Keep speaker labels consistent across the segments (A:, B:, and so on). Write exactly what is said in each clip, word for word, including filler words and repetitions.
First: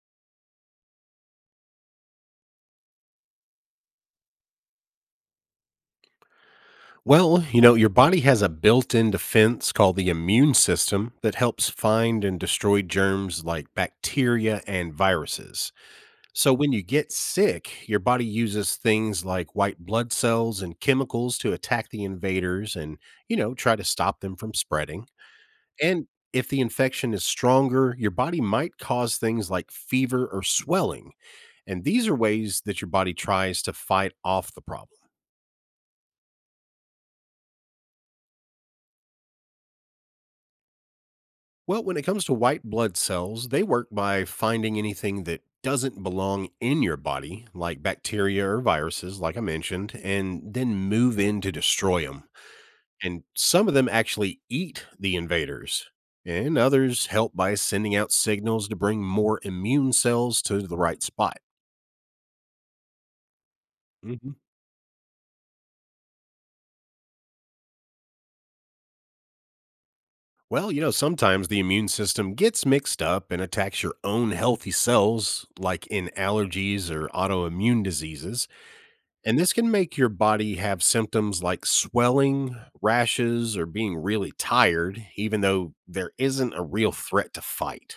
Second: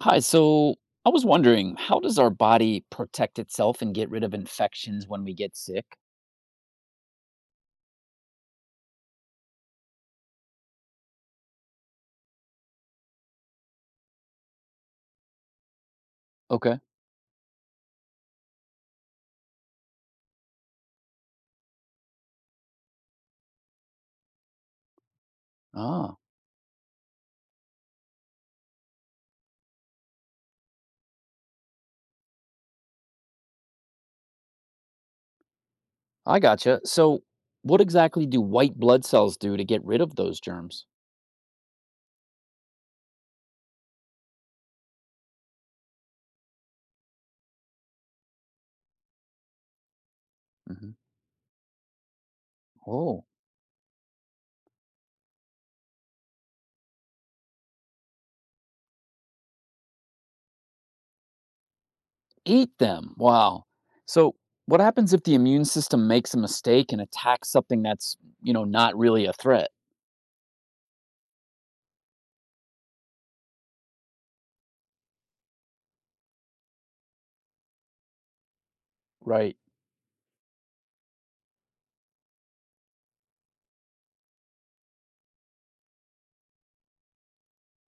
A: Hi, so I was wondering, how does our body protect itself and get rid of infections when we get sick?
B: Well, you know, your body has a built in defense called the immune system that helps find and destroy germs like bacteria and viruses. So when
A: Okay.
B: you get sick, your body uses things like white blood cells and chemicals to attack the invaders and, you know, try to stop them from spreading. And
A: Ah,
B: if the infection is stronger, your body might cause things like fever or swelling. And these are ways that your body tries to fight off the problem.
A: I gotcha. So, what exactly do white blood cells do to get rid of those germs?
B: Well, when it comes to white blood cells, they work by finding anything that doesn't belong in your body, like bacteria or viruses, like I mentioned, and then
A: Hmm.
B: move in to destroy them.
A: Oh,
B: And some of them actually eat the invaders, and others help by sending out signals to bring more immune cells to the right spot.
A: eat them. Wow. So,
B: Mhm.
A: what happens if the immune system makes a mistake and attacks something that's, you know, not really a threat?
B: Well, you know, sometimes the immune system gets mixed up and attacks your own healthy cells, like in allergies or autoimmune diseases. And this
A: Right.
B: can make your body have symptoms like swelling, rashes, or being really tired, even though there isn't a real threat to fight.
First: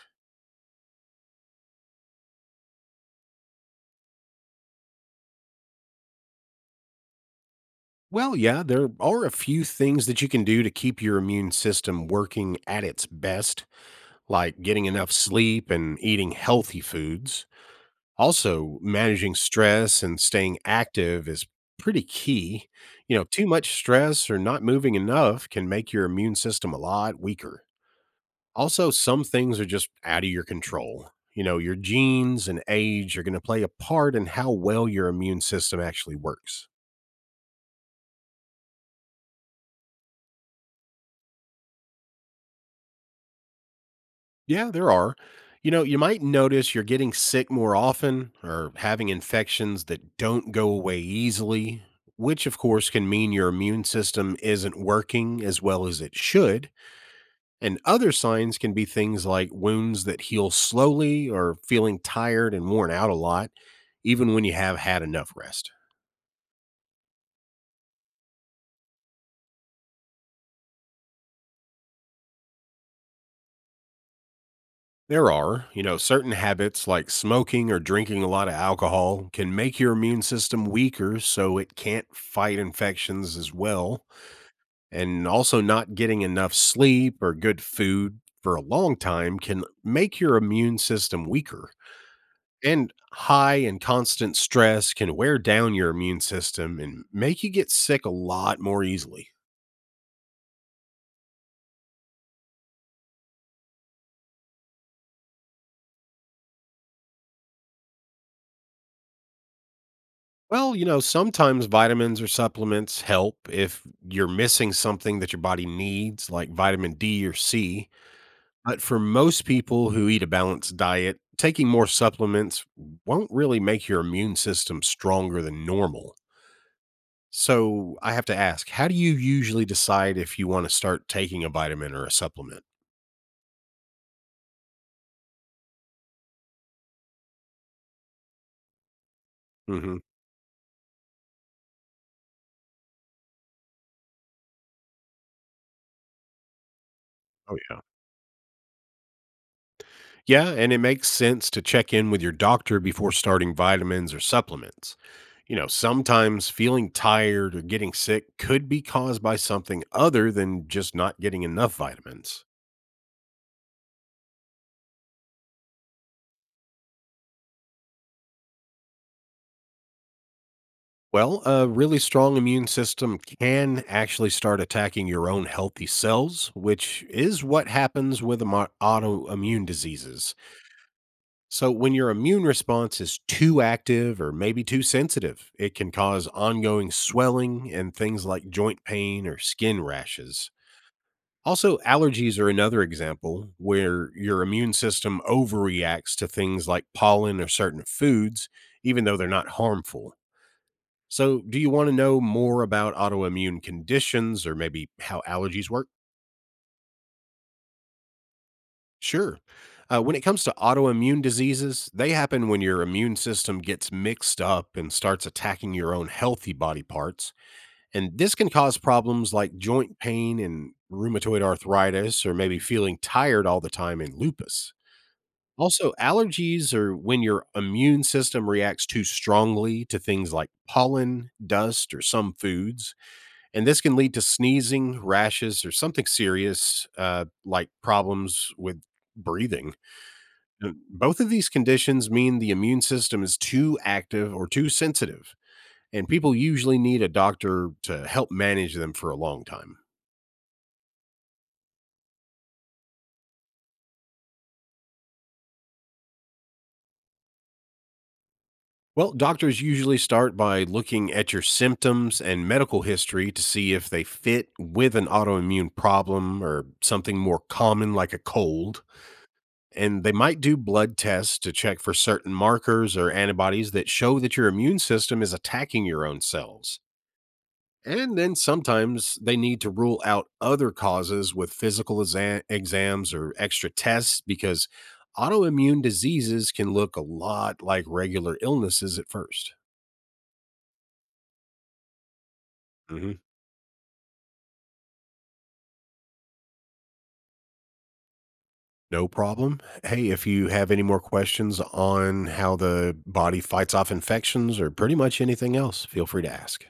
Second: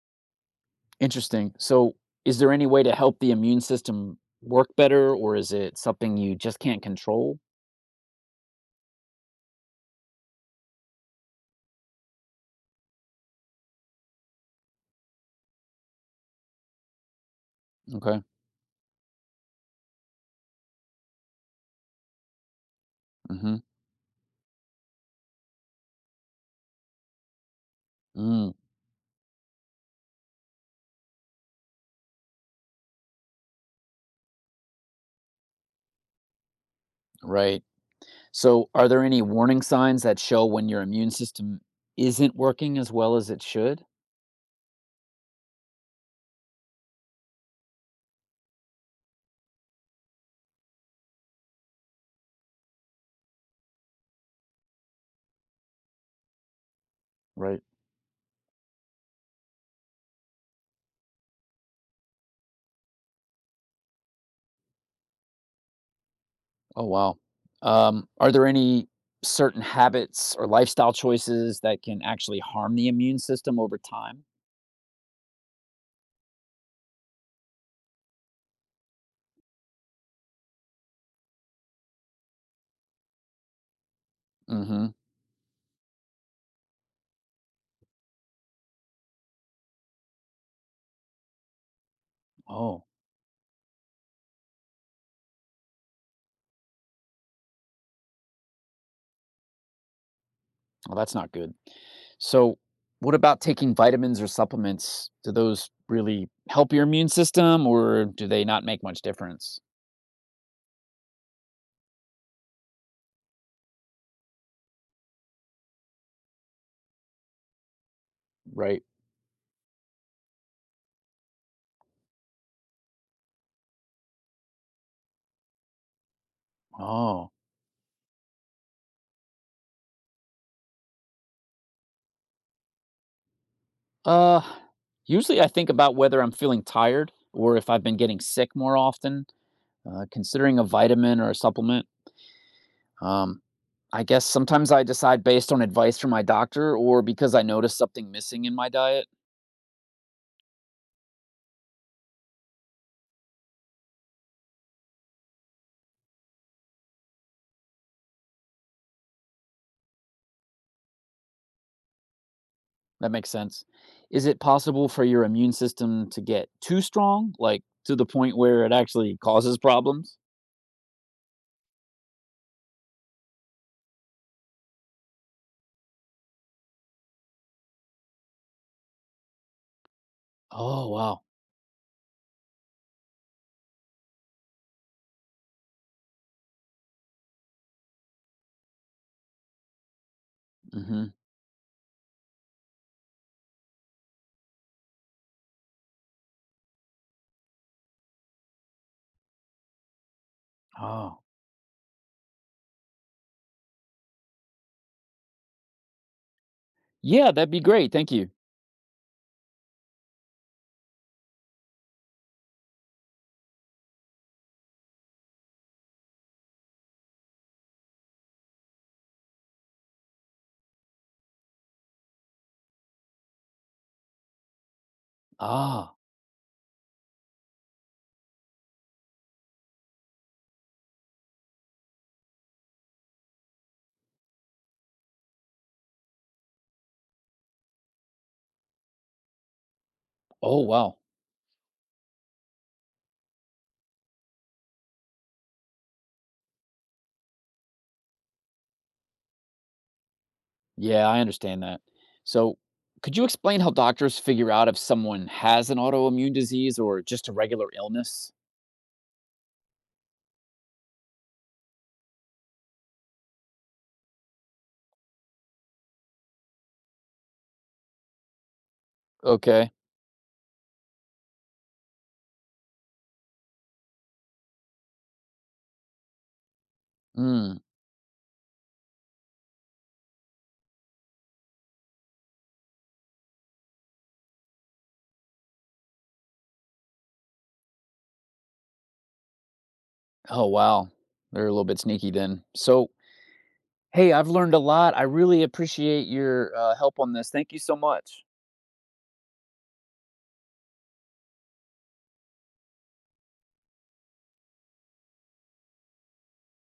A: Interesting. So, is there any way to help the immune system work better, or is it something you just can't control?
B: Well, yeah, there are a few things that you can do to keep your immune system working at its best, like getting enough sleep and eating healthy foods.
A: Okay.
B: Also, managing stress and staying active is pretty key. You know, too
A: Hmm.
B: much stress or not moving enough can make your immune system a lot weaker. Also, some things are just out of your control. You know, your genes and age are going to play a part in how well your immune system actually works.
A: Right. So, are there any warning signs that show when your immune system isn't working as well as it should?
B: Yeah, there are. You know, you might notice you're getting sick more often or having infections that don't go away easily, which of course can mean your immune system isn't working as well as it should.
A: Right.
B: And other signs can be things like wounds that heal slowly or feeling tired and worn out a lot, even when you have had enough rest.
A: Oh, wow. Um, are there any certain habits or lifestyle choices that can actually harm the immune system over time?
B: There are, you know, certain habits like smoking or drinking a lot of alcohol can make your immune system weaker so it can't fight infections as well.
A: Mm-hmm.
B: And also, not getting enough sleep or good food for a long time can make your immune system weaker.
A: Oh,
B: And high and constant stress can wear down your immune system and make you get sick a lot more easily.
A: well, that's not good. So, what about taking vitamins or supplements? Do those really help your immune system or do they not make much difference?
B: Well, you know, sometimes vitamins or supplements help if you're missing something that your body needs, like vitamin D or C. But
A: Right.
B: for most people who eat a balanced diet, taking more supplements won't really make your immune system stronger than normal.
A: Oh.
B: So I have to ask, how do you usually decide if you want to start taking a vitamin or a supplement?
A: Uh, Usually I think about whether I'm feeling tired or if I've been getting sick more often,
B: Hmm.
A: uh, considering a vitamin or a supplement. Um, I guess sometimes I decide based on advice from my doctor or because I
B: Oh,
A: notice
B: yeah.
A: something missing in my diet.
B: Yeah, and it makes sense to check in with your doctor before starting vitamins or supplements. You know, sometimes feeling tired or getting sick could be caused by something other than just not getting enough vitamins.
A: That makes sense. Is it possible for your immune system to get too strong, like to the point where it actually causes problems?
B: Well, a really strong immune system can actually start attacking your own healthy cells, which is what happens with amo- autoimmune diseases.
A: Oh, wow.
B: So, when your immune response is too active or maybe too sensitive, it can cause ongoing swelling and things like joint pain or skin rashes.
A: Hmm.
B: Also, allergies are another example where your immune system overreacts to things like pollen or certain foods, even though they're not harmful.
A: Oh,
B: So, do you want to know more about autoimmune conditions or maybe how allergies work?
A: yeah, that'd be great. Thank you.
B: Sure. Uh, when it comes to autoimmune diseases, they happen when your immune system gets mixed up and starts attacking your own healthy body parts. And this can cause problems like joint pain and rheumatoid arthritis, or maybe feeling tired all the time in lupus. Also,
A: Ah,
B: allergies are when your immune system reacts too strongly to things like pollen, dust, or some foods. And this can lead to sneezing, rashes, or something serious uh, like problems with breathing.
A: oh,
B: Uh,
A: wow.
B: Both of these conditions mean the immune system is too active or too sensitive, and people usually need a doctor to help manage them for a long time.
A: Yeah, I understand that. So, could you explain how doctors figure out if someone has an autoimmune disease or just a regular illness?
B: Well, doctors usually start by looking at your symptoms and medical history to see if they fit with an autoimmune problem or something more common like a cold.
A: Okay.
B: And they might do blood tests to check for certain markers or antibodies that show that your immune system is attacking your own cells.
A: Mm.
B: And then sometimes they need to rule out other causes with physical exa- exams or extra tests because autoimmune diseases can look a lot like regular illnesses at first.
A: Oh, wow. They're a little bit sneaky then. So,
B: Hmm.
A: hey, I've learned a lot. I really appreciate your uh, help on this. Thank you so much.
B: No problem. Hey, if you have any more questions on how the body fights off infections or pretty much anything else, feel free to ask.